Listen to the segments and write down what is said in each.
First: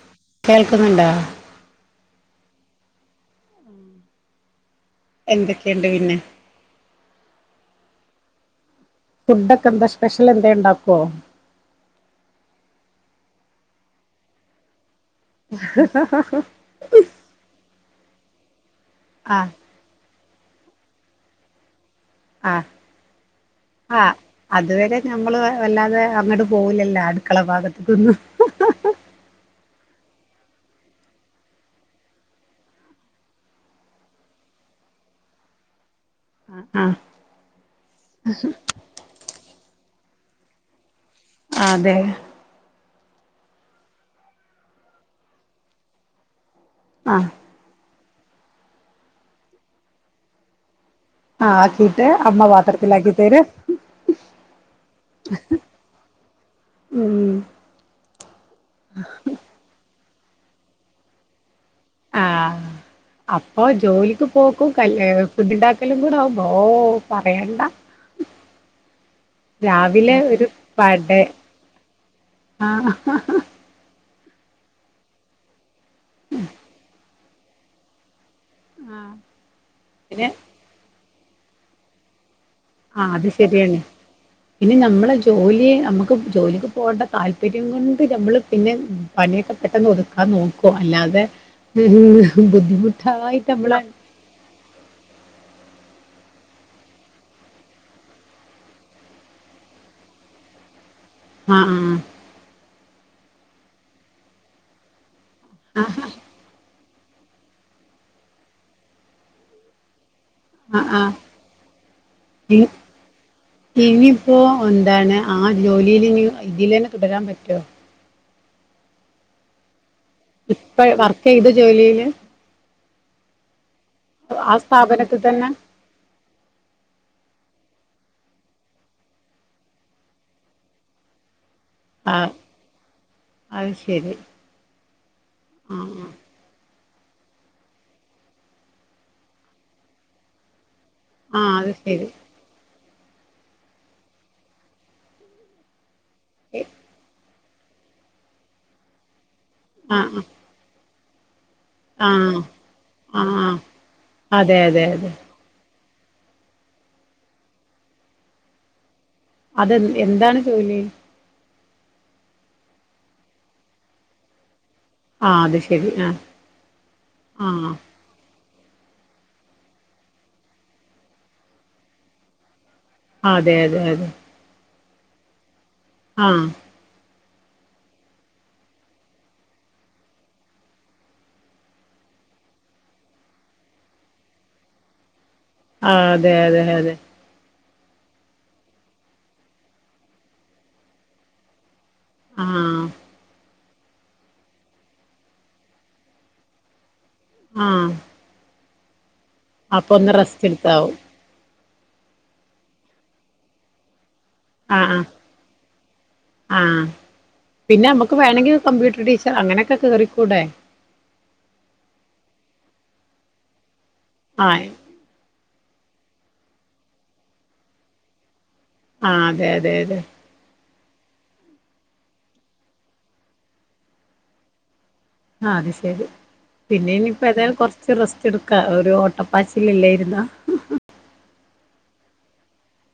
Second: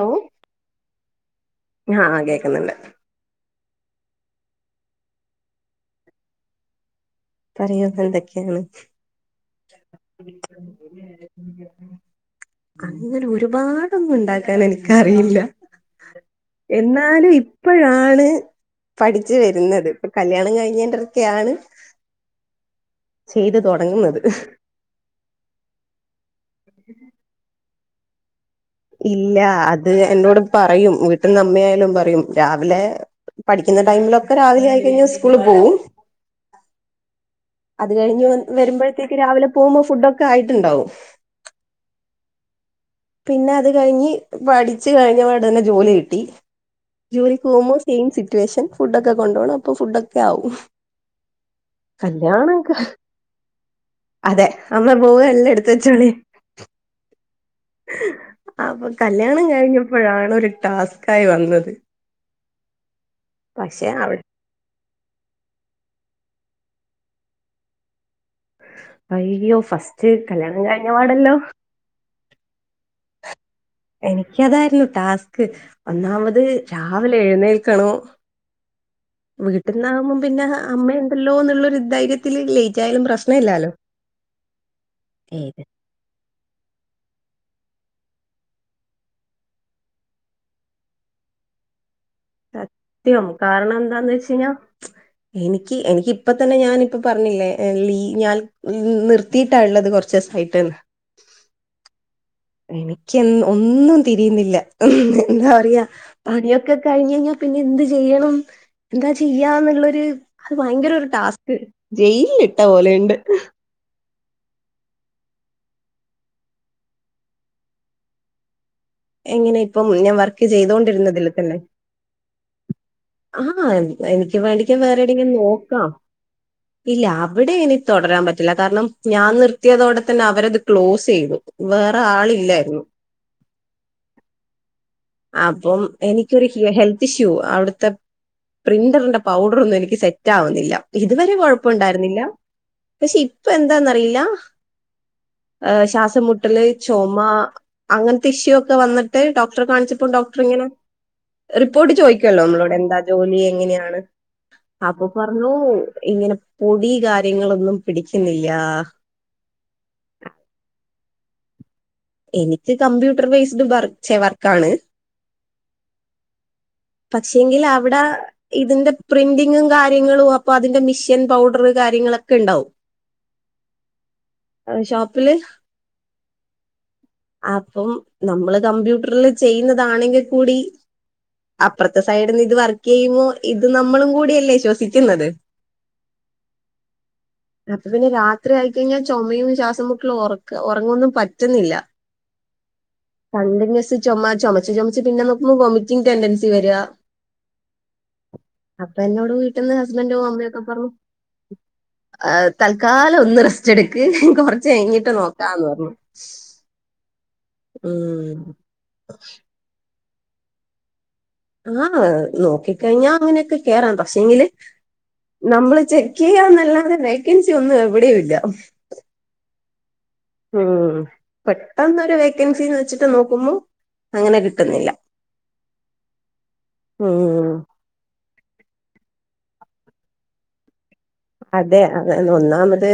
Hello കേൾക്കുന്നുണ്ടോ ആഹ് കേൾക്കുന്നുണ്ട് എന്തൊക്കെയുണ്ട് പിന്നെ പറയൂ ഇന്ന് എന്തൊക്കെയാണ് ഫുഡൊക്കെ എന്താ സ്പെഷ്യൽ എന്തേ ഉണ്ടാക്കോ അങ്ങനെ ഒരുപാടൊന്നും ഉണ്ടാക്കാറില്ല ക്കറിയില്ല എന്നാലും ഇപ്പോഴാണ് പഠിച്ചു ആഹ് വരുന്നത് ഇപ്പൊ കല്യാണം കഴിഞ്ഞോണ്ടൊക്കെയാണ് ആഹ് ആഹ് തുടങ്ങുന്നത് അതുവരെ ഞമ്മള് വല്ലാതെ അങ്ങട് പോവലില്ല അടുക്കള ഭാഗത്തേക്കൊന്നും ഇല്ല അത് എന്നോട് പറയും വീട്ട്ന്ന് അമ്മയായാലും പറയും രാവിലെ പഠിക്കുന്ന ടൈമിലൊക്കെ രാവിലെ ആയിക്കഴിഞ്ഞാൽ സ്കൂളിൽ പോവും ആഹ് അത് കഴിഞ്ഞ് വന്ന് വരുമ്പഴത്തേക്ക് രാവിലെ പോകുമ്പോ ഫുഡോക്കെ ആയിട്ടുണ്ടാവും. ആഹ് ആതെ പിന്നെ അത് കഴിഞ്ഞ് പഠിച്ച് കഴിഞ്ഞ ഉടനെ ജോലി കിട്ടി. ആഹ് ജോലിക്കോകുമ്പോ സെയിം സിറ്റുവേഷൻ. ഫുഡൊക്കെ കൊണ്ടോണം. അപ്പൊ ഫുഡോക്കെ ആവും. ആഹ് ആക്കിട്ട് അമ്മ കല്യാണൊക്കെ പാത്രത്തിലാക്കി തരും. അതെ അമ്മ പോവേ എല്ലാം എട്ത്ത്ച്ചാണീ ഉം അപ്പൊ കല്യാണം കഴിഞ്ഞപ്പഴാണ് ഒരു ടാസ്ക്കായി വന്നത്. ആഹ് അപ്പൊ പക്ഷെ അവിടെ ജോലിക്ക് പോക്കും കല്ല്യാ ഏഹ് ഫുഡ്ണ്ടാക്കലും കൂടെ ആകുമ്പോ ഓഹ് പറയണ്ട അയ്യോ ഫസ്റ്റ് രാവിലെ ഒരു കല്യാണം കഴിഞ്ഞ വടെ പാടല്ലോം ആഹ് എനിക്കതായിരുന്നു ടാസ്ക്. ഒന്നാമത് രാവിലെ എഴുന്നേൽക്കണം. വീട്ടിന്നാകുമ്പം പിന്നെ അമ്മയുണ്ടല്ലോന്നുള്ളൊ രു ധൈര്യത്തിലല്ലേ? ആഹ് അത് ശരിയാണ്. പിന്നെ ഞമ്മളെ ഏത് ജോലി നമ്മക്ക് ജോലിക്ക് പോണ്ട താല്പര്യം കൊണ്ട് ഞമ്മള് പിന്നെ പണിയൊക്കെ പെട്ടെന്ന് ഒതുക്കാൻ നോക്കും അല്ലാതെ ഉം ഉം. സത്യം ബുദ്ധിമുട്ടായിട്ട് കാരണം നമ്മള് എന്താന്ന് വെച്ചഴിഞ്ഞാ എനിക്ക് എനിക്ക് ഇപ്പതന്നെ ഞാനിപ്പോ പറഞ്ഞില്ലേ ഏഹ് ലീ ഞാൻ നീ നിർത്തിയിട്ടാ ഇള്ളത് കൊർച്ദിവസായിട്ട്ന്ന് ആഹ് ആഹ് എനിക്ക് എൻ ഒന്നും തിരിയുന്നില്ല എൻ എഞ്ഞാ പറയാ പണിയൊക്കെ കഴിഞ്ഞ്ഴിഞ്ഞാ പിന്നെ എന്ത് ചെയ്യണം എന്താ ചെയ്യാന്ന്ള്ളൊര് അത് ആഹ് ഭയങ്കര ഒരു ആഹ് ടാസ്ക് ജയിലിൽ ഇട്ട പോലെയിണ്ട് ഇനിപ്പോ എന്താണ് ആ ജോലീലിനി ഇതിലന്നെ തുടരാൻ പറ്റോ എങ്ങനെ ഇപ്പം ഞാൻ വർക്ക് ഇപ്പ വർക്ക് ചെയ്ത ചെയ്തോണ്ടിരിന്നതിൽതന്നെ ജോലിയില് ആഹ് എ എനിക്ക് ആ വേണ്ടങ്കി വേറെ സ്ഥാപനത്തിൽ എവ്ടേങ്കിലും തന്നെ നോക്കാം ഇല്ല അവിടെ എനി തൊടരാൻ പറ്റില്ല കാരണം ഞാൻ നിർത്തിയതോടെ തന്നെ അവരത് ക്ലോസെയ്തു വേറെ ആളില്ലായ്ര്ന്നു അഹ്ശരി അപ്പം എനി ക്കൊരു ഹിഹെ ഹെൽത്ത് ഇഷ്യൂ അവിട്ത്തെ പ്രിന്ററിന്റെ പൗഡ്റൊന്നും എനിക്ക് സെറ്റാവുന്നില്ല ഇത് വരെ ആഹ് അത് ശരി കൊഴപ്പോണ്ടായിരുന്നില്ല പക്ഷെ ഇപ്പ എന്താന്നറിയില്ല ഏ്ഹ് ശാസ് സം മുട്ടല് ചൊമ അങ്ങൻത്തെ ഇഷ്യൂ ഒക്കെ വന്ന്ട്ട് ഡോക്ടറെ കാണിച്ചപ്പം ആഹ് ആഹ് ഡോക്ടറിങ്ങനെ റിപ്പോർട്ട് ആഹ് ചോയ്ക്കോല്ലോ നമ്മളോട് എന്താ ജോലി ആഹ് എങ്ങനെയാണ് അതെ അതെ അപ്പോ അതെ പ ർഞ്ഞൂ ഇങ്ങനെ പൊടീ കാര്യങ്ങളൊന്നും പിടിക്കുന്നില്ലാ അതെന്ത്‌ എന്താണ് ജോലി എനിക്ക് കമ്പ്യൂട്ടർ ബേസ്ഡ് വർ ചെ വർക്കാണ് ആഹ് അത് ശെരി ആഹ് ആ പക്ഷേങ്കില് അവ്ടാ ഇതിന്റെ പ്രിന്റിങ്ങും കാര്യങ്ങളും അപ്പൊ അതിന്റെ മിഷ്യൻ പൗഡറ് കാര്യങ്ങളൊക്കെ ഇണ്ടാവും ആതെ അതെ അതെ അഹ് ഷോപ്പില് ആഹ് അപ്പം നമ്മള് കമ്പ്യൂട്ടർല് ചെയ്യുന്നതാണെങ്കിൽ കൂടി അപ്പർത്തെ സൈഡിന്ന് ഇത് വർക്കെയ്യുമ്പോ ഇത് നമ്മളും കൂടിയല്ലേ ശ്വസിക്ക്ന്നത് ആഹ് അതെ അതെ അതെ [inaudible] അപ്പ പിന്നെ രാത്രി ആയിക്കഴിഞ്ഞാ ചൊമയും ശ്വാസംമുട്ടലും ഒറക്ക ഒറങ്ങൊന്നും പറ്റ്ന്നില്ല ആഹ് കണ്ടിന്യൂസ് ചാെമ ചൊമച്ച് ചാെമച്ച് പിന്നെ നോക്കുമ്പോ വൊമിറ്റിങ് ടെൻഡൻസി വര്യാ ആഹ് അപ്പഇന്നോട് വീട്ട്ന്ന് ഹസ്ബൻഡും റെസ്റ്റ് അമ്മയൊക്കെ പർഞ്ഞു എടുത്താവും ആഹ് തൽക്കാലം ഒന്ന് റെസ്റ്റ് എട്ക്ക് ഇൻക്ക് കൊറച്ച് കഴിഞ്ഞിട്ട് നോക്കാന്ന് പർഞ്ഞു ആഹ് പിന്നെ നമ്മക്ക് ഉം. വേണെങ്കി കമ്പ്യൂട്ടർ ടീച്ചർ അങ്ങനെക്കെ കേറിക്കൂടെ ആഹ് നോക്കിക്കഴിഞ്ഞാ അങ്ങനെക്കെ കേറാം പക്ഷേങ്കില് ആ നമ്മള് ചെക്കെയ്യാന്നല്ലാതെ വേക്കൻസി ഒന്നും എവിടെയും ഇല്ല ആഹ് അതെ അതെ അതെ ഉം പെട്ടെന്നൊരു വേക്കൻസീന്ന് വെച്ച്ട്ട് നോക്കുമ്പോ അങ്ങനെ കിട്ടുന്നില്ല ആഹ് അത് ശരി പിന്നെ ഇനിയിപ്പോ ഉം എതായാലും കൊർ കൊർച്ച് റെസ്റ്റ് എട്ക്കാ ഒരു ഓട്ടപ്പാച്ചിലല്ലേയ്ര്ന്നാ അതെ അതെ ഇത് ഒന്നാമത്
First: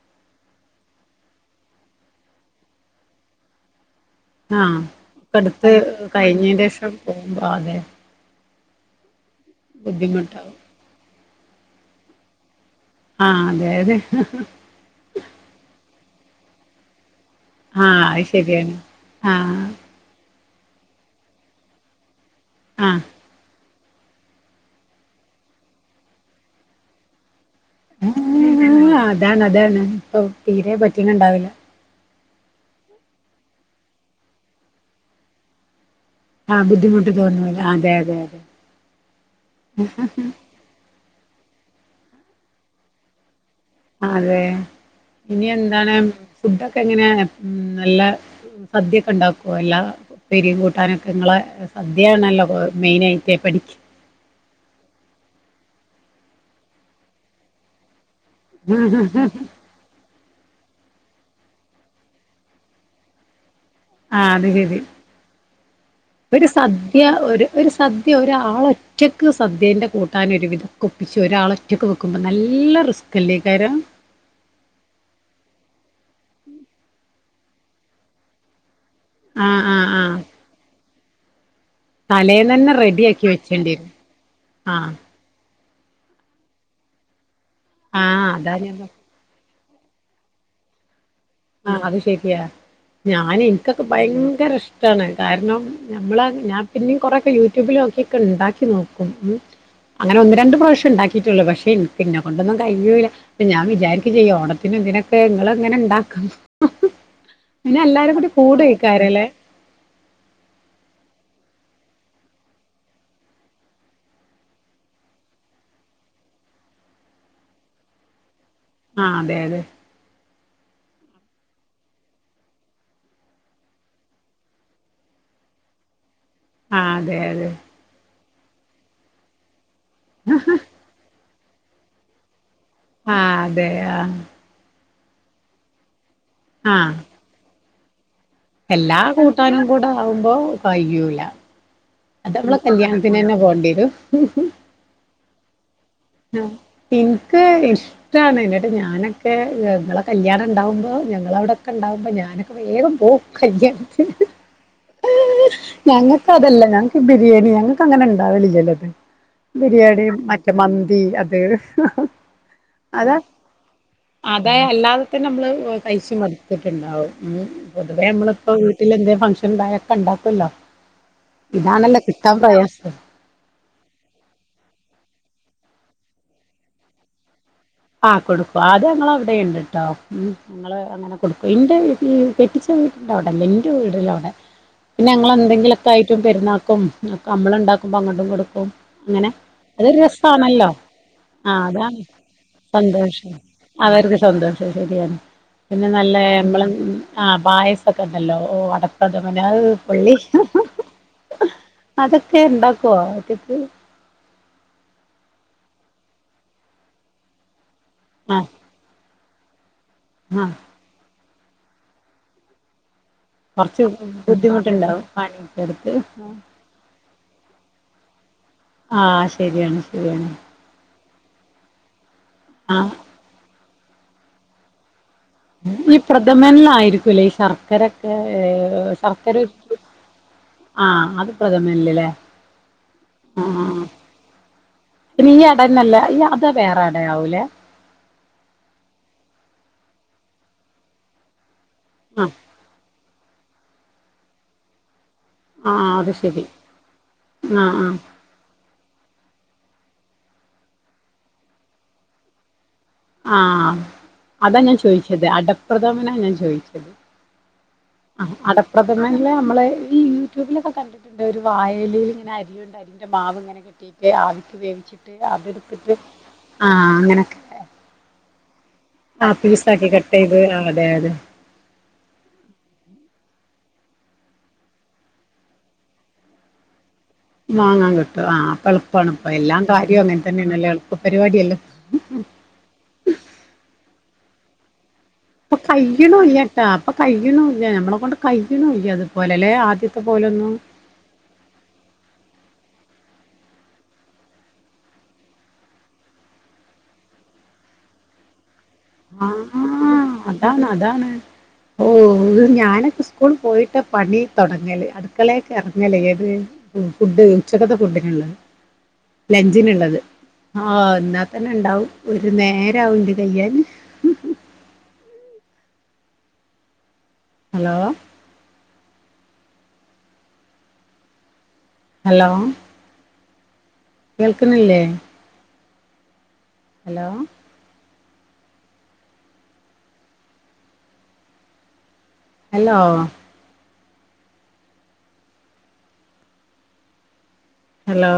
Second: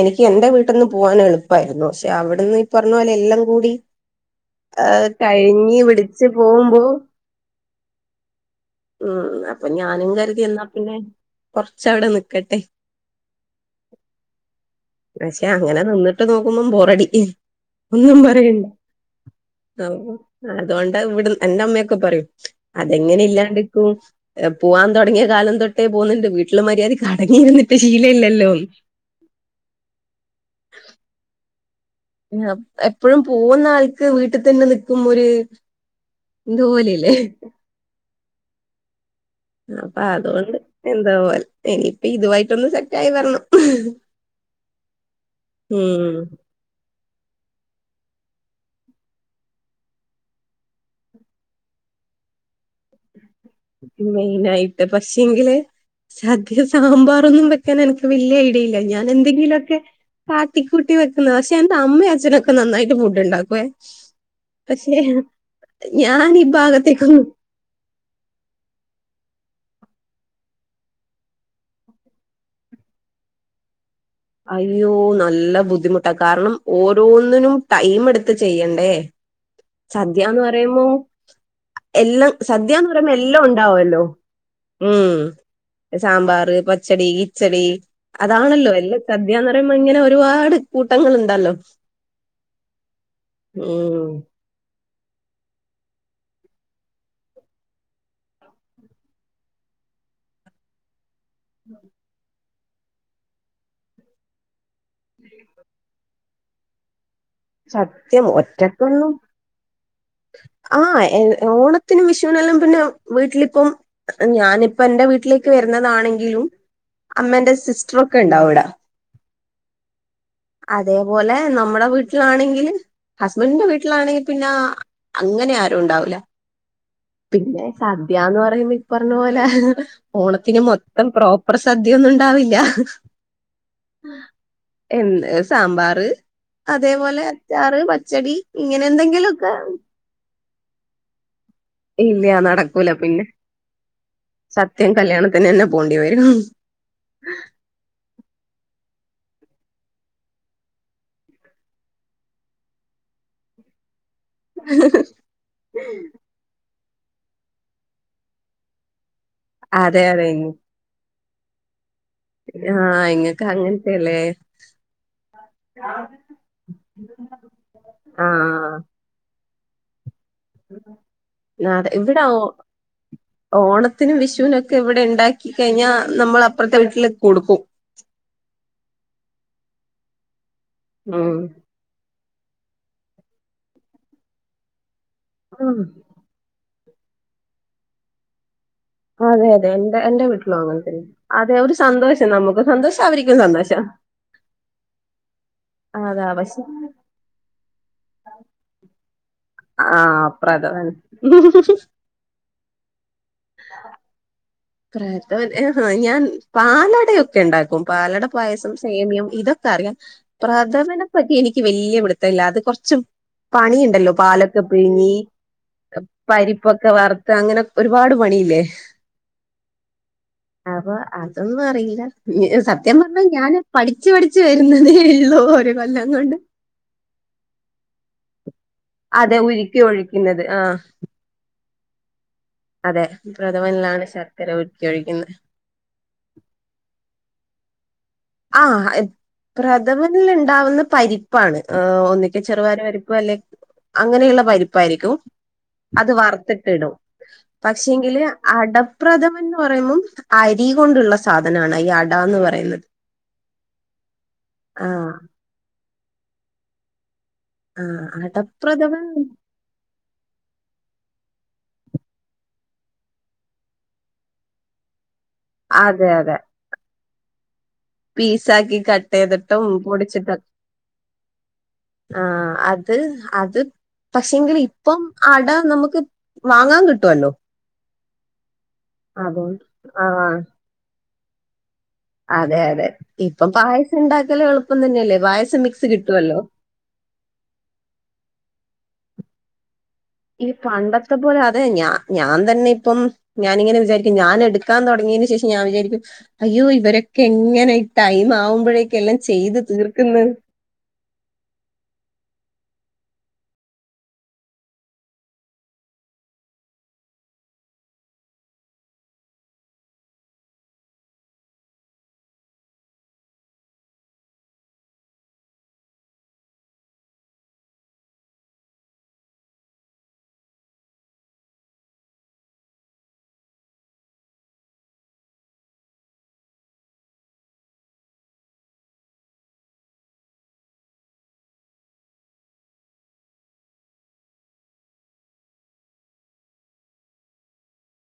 എനിക്ക് എന്റെ വീട്ട്ന്ന് പോവാൻ എളുപ്പായിരുന്നു പക്ഷെ അവിട്ന്ന് പർഞ്ഞ പോലെ എല്ലാം കൂടി ആ ഏ്ഹ് ഒക്കെ എടുത്ത് കഴിഞ്ഞി വിടിച്ച് കഴിഞ്ഞതിൻ്റെ പോവുമ്പോ ശേഷം പോകുമ്പോൾ അതെ ഉം അപ്പൊ ഞാനും കരുതി ബുദ്ധിമുട്ടാവും എന്നാ പിന്നെ കൊറച്ചവിടെ നിക്കട്ടെ. ആഹ് അതായത് പക്ഷെ അങ്ങനെ നിന്നിട്ട് നോക്കുമ്പം ബോറടി. ആ ഒന്നും അത് പറയണ്ട. ശരിയാണ് ആ ആഹ് അതോണ്ടാ ഇവ്ട് എന്റെ ഉമ്മയൊക്കെ പറയും ആ അതെങ്ങനെ ഇല്ലാണ്ട്ക്കും. പോവാൻ തുടങ്ങിയ കാലം തൊട്ടേ പോകുന്നുണ്ട് വീട്ടില് മര്യാദ അടങ്ങി ഇരുന്നിട്ട് ശീല ഇല്ലല്ലോന്ന്. ആ അതാണ് അതാണ് ഇപ്പൊ തീരെ പറ്റ്ണ് ണ്ടാവില്ല. ആഹ് എപ്പഴും പോവുന്ന ആൾക്ക് വീട്ട് തന്നെ നിക്കുംമ്പൊര് ആ എന്തോ ബുദ്ധിമുട്ട് പോലില്ലേ, തോന്നൂല അതെ അതെ അതെ അപ്പൊ അതുകൊണ്ട്. എന്തോ പോലെ. ഇനിയിപ്പ ഇതുവായിട്ടൊന്ന് സെറ്റ് ആയി വരണം. അതെ. ഇനി എന്താണ് ഉം ഫുഡൊക്കെ എങ്ങനെ എ ഉം നല്ല സദ്യൊക്കെണ്ടാക്കോ എല്ലാ ഉപ്പേരിം കൂട്ടാനൊക്കെ ഇങ്ങളെ സദ്യേണല്ലോ കൊ മെയിനായിറ്റ് പഠിക്- മെയിനായിട്ട് പക്ഷെങ്കില് സദ്യ സാമ്പാറൊന്നും വെക്കാൻ എനക്ക് വെല്യ ഐ ഡില്ല. ഞാൻ എന്തെങ്കിലൊക്കെ കാട്ടിക്കൂട്ടി വെക്കുന്നതാ. പക്ഷെ എന്റെ അമ്മയും അച്ഛനും ഒക്കെ നന്നായിട്ട് ഫുഡ്ണ്ടാക്കുവേ. ആ അത് ശരി പക്ഷെ ഞാൻ ഈ ഒരു സദ്യ ഭാഗത്തേക്ക് ഒന്നും ഒരു ഒരു സദ്യ ഒരാളൊറ്റക്ക് സദ്യന്റെ കൂട്ടാൻ ഒരു വിധൊക്കെ ഒപ്പിച്ചൊ ഒരാളൊ റ്റക്ക് വെക്കുമ്പം നല്ല റിസ്ക്കല്ലേക്കാരം. അയ്യോ നല്ല ബുദ്ധിമുട്ടാ. കാരണം ഓരോന്നിനും ടൈം എടുത്ത് ചെയ്യണ്ടേ. ആഹ് ആ ആ സദ്യാന്ന് പറയുമ്പം എല്ലം തലേന്നന്നെ സദ്യാന്ന് പറയുമ്പം റെഡിയാക്കി എല്ലം വെച്ചേണ്ടി വരും ഉണ്ടാവൊല്ലോ ആ ഉം. സാമ്പാർ, പച്ചടി, കിച്ചടി ആഹ് അതാ അതാണല്ലോ ഞാൻ എല്ല സദ്യാന്ന് പറയുമ്പം ഇങ്ങനെ ഒരുപാട് കൂട്ടങ്ങൾ ഇണ്ടല്ലോ. ആഹ് അത് ശരിയാ. ഞാൻ ഇൻക്കൊക്കെ ഉം ഭയങ്കര ഇഷ് ടാണ്. കാരണം ഞമ്മള ഞാൻ പിന്നിം കൊറെ ഒക്കെ യൂട്യൂബിലോക്കിയൊക്കെ ഉണ്ടാക്കി നോക്കും ഉം. അങ്ങനെ ഒന്ന് രണ്ട് പ്രാവശ്യണ്ടാക് കീറ്റൊള്ളു. പക്ഷെ ഇൻക്ക് ഇന്നെ കൊണ്ടൊന്നും കയ്യൂല്ല. അപ്പം ഞാൻ വിചാരിക്കും ചെയ്യും ഓണത്തിനും തിനൊക്കെ ഇങ്ങള്ങ്ങനെ ഇണ്ടാ ക്കും. സത്യം ഒറ്റക്കൊന്നും കൂടേക്കാരല്ലേ ആഹ് എ ഓണത്തിനും വിഷുവിനെല്ലാം പിന്നെ വീട്ടിലിപ്പം ഞാനിപ്പ എന്റെ വീട്ടിലേക്ക് വര്നതാണെങ്കിലും അമ്മെന്റെ സിസ്റ്ററൊക്കെ ഇണ്ടാവും ഇവിട. ആഹ് അതെ അതെ. അതേപോലെ നമ്മുടെ വീട് ട്ലു ആണെങ്കിൽ ഹസ്ബന്റിന്റെ വീട്ടിലാണെങ്കി പിന്നെ അങ്ങനെയാരും ഉണ്ടാവൂല്ല. ആഹ് അതെ അതെ പിന്നെ സദ്യാന്ന് പറയുമ്പം ഇപ്പറഞ്ഞ പോലെ ഓണത്തിന് മൊ ത്തം പ്രോപ്പർ സദ്യയൊന്നും ഉണ്ടാവില്ല. ആഹ് അതെ ആഹ്. എന്ന് ഒര് സാമ്പാർ ആഹ് അതേപോലെ അച്ചാറ് പച്ചടി ഇങ്ങനെ എല്ലാ എന്തെങ്കിലുമൊക്കെ കൂട്ടാനും കൂടെ ആവുമ്പോ കയ്യൂല. അത് ഇല്ല നമ്മളെ നടക്കൂല പിന്നെ കല്യാൺത്തിനെന്നെ പോണ്ട്യേരും. സത്യം കല്യാണത്തിനെന്നെ പോണ്ടി വരും. ഇന്ക്ക് ഇഷ് ടാണ്. ഇന്നട്ട് ഞാനൊക്കെ ഏഹ് ഇങ്ങളെ കല്യാണം ഉണ്ടാവുമ്പോ ഞങ്ങള അവ്ടെക്കെ ഉണ്ടാവുമ്പം ഞാനൊക്കെ വേഗം പോവും. കല്ലിയാണതിന്. ഞങ്ങൾക്ക് അതല്ല. ഞങ്ങക്ക് ബിരിയാണി ഞങ്ങക്ക് അങ്ങനെ ഇണ്ടാവല്ലില്ലലോ. അതെ ബിരിയാണി. അതെ മറ്റേ മന്തി അത് ആ ഇങ്ങക്ക് അങ്ങന അതേ അല്ലാതെതന്നെ നമ്മള് കയ്‌ച്ച് മടുത്തിട്ടുണ്ടാവും. പൊതുവേ നമ്മളിപ്പോ ആഹ് വീട്ടിലെന്ത ഫംഗ്ഷൻ ഉണ്ടായൊക്കെ ഇണ്ടക്കോല്ലോ. നാട ഇതാണല്ലോ ഇവിടെ കിട്ടാൻ ഓ പ്രയാസം. ഓണത്തിനും വിഷുവിനൊക്കെ ഇവിടെ ഉണ്ടാക്കി കഴിഞ്ഞാൽ നമ്മൾ അപ്പുറത്തെ വീട്ടിൽ കൊടുക്കും. ആ കൊടുക്കും. അത് ഞങ്ങളേ അവിടെ ഉണ്ട്ട്ടോ. ഉം ഞങ്ങള് അങ്ങനെ ഉം കൊടുക്കും ഇന്റെ വീട്ടിൽ കെട്ടിച്ച വീടിന്റെ അവിടെല്ല. ഇന്റെ വീടിന്റെ അവിടെ. പിന്നെ ഞങ്ങൾ ആഹ് എന്തെലൊക്കെ ആയിട്ട്. ചുറ്റും പെരുന്നാക്കും, നമ്മളുണ്ടാകുമ്പോ അങ്ങട്ടും കൊടുക്കും. അങ്ങനെ അതെ അതെ അതൊരു എന്റെ എന്റെ വീട്ടിലും രസാണല്ലോ. അങ്ങനെ തന്നെ ആ അതെ ഒരു അതാണ്. സന്തോഷം നമുക്ക് സന്തോഷം. അവർക്കും സന്തോഷം അവർക്ക് സന്തോഷം. ശരിയ. പിന്നെ നല്ല അതാ പക്ഷെ നമ്മളെ പായസൊക്കെ ഉണ്ടല്ലോ. ഓ അട പ്രഥമൻ. ഹാവു പൊളി ആഹ് പ്രധാനം അതൊക്കെ ഉണ്ടാക്കോ, ഒറ്റക്ക്. പ്രദമം. ഞാൻ പാലടയൊക്കെ ഉണ്ടാക്കും പാലട ആ പായസം സേമ്യം ഇതൊക്കെ, അറിയാം. ആ പ്രഥമനെപ്പറ്റി എനിക്ക് വല്യ പിടുത്തല്ല. അത് കുറച്ചു കൊറച്ച് പണിയുണ്ടല്ലോ പാലോക്കെ ബുദ്ധിമുട്ടുണ്ടാവും പിഴ്ഞ്, പണിയൊക്കെ എടുത്ത് പരിപ്പ് പരിപ്പൊക്കെ വറുത്ത് അങ്ങനെ ഒരുപാട് പണിയില്ലേ. ആ ശരിയാണ് ശരിയാണ്. അപ്പൊ അതൊന്നും അറിയില്ല. സത്യം ആഹ് പറഞ്ഞാ ഞാന് പഠിച്ചു പഠിച്ചു വരുന്നതേയോള്ളൂ. ഈ പ്രഥമന് ആയിരിക്കുവല്ലേ, ഈ ശർക്കരൊക്കെ ഏഹ് ശർക്കര അതെ. ഉരുക്കി ഒഴിക്കുന്നത് ആഹ്. പ്രഥമനിന്ല്ലെ. അതെ. പ്രഥമനിലാണ് ശർക്കര ഉരുക്കി ഒഴിക്കുന്നത്. അല്ല അല്ല അത് വേറെ അടയാവുംലെ. ആ പ്രഥമനിൽ ഉണ്ടാവുന്നത് പരിപ്പാണ്. ആഹ് ഒന്നിങ്കെ ചെറുവയർപരിപ്പ്, അല്ലെ അങ്ങനെയുള്ള പരിപ്പ് ആയിരിക്കും. ആഹ് അത് ശരി വറുത്തിടും. ആഹ് ആഹ് പക്ഷെങ്കില് അട പ്രഥമൻ ന്ന് പറയുമ്പോം, അരി കൊണ്ടുള്ള സാധനമാണ് ഈ അടാന്ന് പറയുന്നെ. ആ അതാ ഞാൻ ആഹ് ചോദിച്ചത് അടപ്രഥമനാ ഞാൻ ചോദിച്ചത്. ആഹ് ആ അടപ്രഥമൻ അടപ്രഥമനില് നമ്മൾ ഈ യൂട്യൂബിലൊക്കെ കണ്ടിട്ടുണ്ട്, ഒരു വാഴ ഇല്ലേൽ ഇങ്ങനെ അരിഞ്ഞു ഉണ്ടാക്കിയ മാവ് ഇങ്ങനെ കെട്ടിയിട്ട് ആവിക്ക് വേവിച്ചിട്ട്. അത് ഇട്ത്തിട്ട്. അതെ അതെ ആ അങ്ങനെക്കെ പീസാക്കി കട്ട് ചെയ്തിട്ടും പീസാക്കി കട്ട് ചെയ്ത് പൊടിച്ചിട്ടോക്കേ. അതെ അതെ ആ അത് അത്. പക്ഷെങ്കിൽ ഇപ്പം അട നമുക്ക് വാങ്ങാൻ കിട്ടുവല്ലോ. വാങ്ങാൻ കിട്ടും. ആ അപ്പൊ എളുപ്പാണുപ്പ എല്ലാം അതുകൊണ്ട് കാര്യവും അങ്ങനെ ആഹ് തന്നെയാണല്ലോ എളുപ്പ പരിപാടിയല്ലേ. അതെ അതെ ഇപ്പം പായസം ഉണ്ടാക്കല് എളുപ്പം തന്നെയല്ലേ. പായസം മിക്സ് കിട്ടുവല്ലോ. അപ്പ കയ്യുണുല്ല. നമ്മളെ കൊണ്ട് കയ്യുണുല്ല അതുപോലെലെ? ആദ്യ ഈ പണ്ടത്തെ പോലെ അതെ, ഞാ ഞാൻ തന്നെ ഇപ്പം ഞാനിങ്ങെനെ വിചാരിക്കും, ഞാന എടുക്കാൻ തുടങ്ങിയതിന ശേഷം ഞാൻ വിചാരിക്കും. അയ്യോ, ഇവരൊക്കെ എങ്ങനെ ഈ ടൈമ് ആവുമ്പോഴേക്കെല്ലാം ആ ചെയ്ത് തീർക്ക്ന്ന്? അതാണ്, അതാണ്. ഓ, ഞാനൊക്കെ സ്കൂൾ പോയിട്ട പണി തുടങ്ങല്, അടുക്കളയിലേക്ക് ഇറങ്ങല്. ഏത്? ഫുഡ് ഉച്ചക്കത്തെ ഫുഡിനുള്ളത്, ലഞ്ചിനുള്ളത്. ആഹ്, എന്നാ തന്നെ ഇണ്ടാവും, ഒരു നേരാവുന്റെത് കയ്യാന്. ഹലോ? ഹലോ? കേൾക്കുന്നില്ലേ? ഹലോ? ഹലോ? ഹലോ?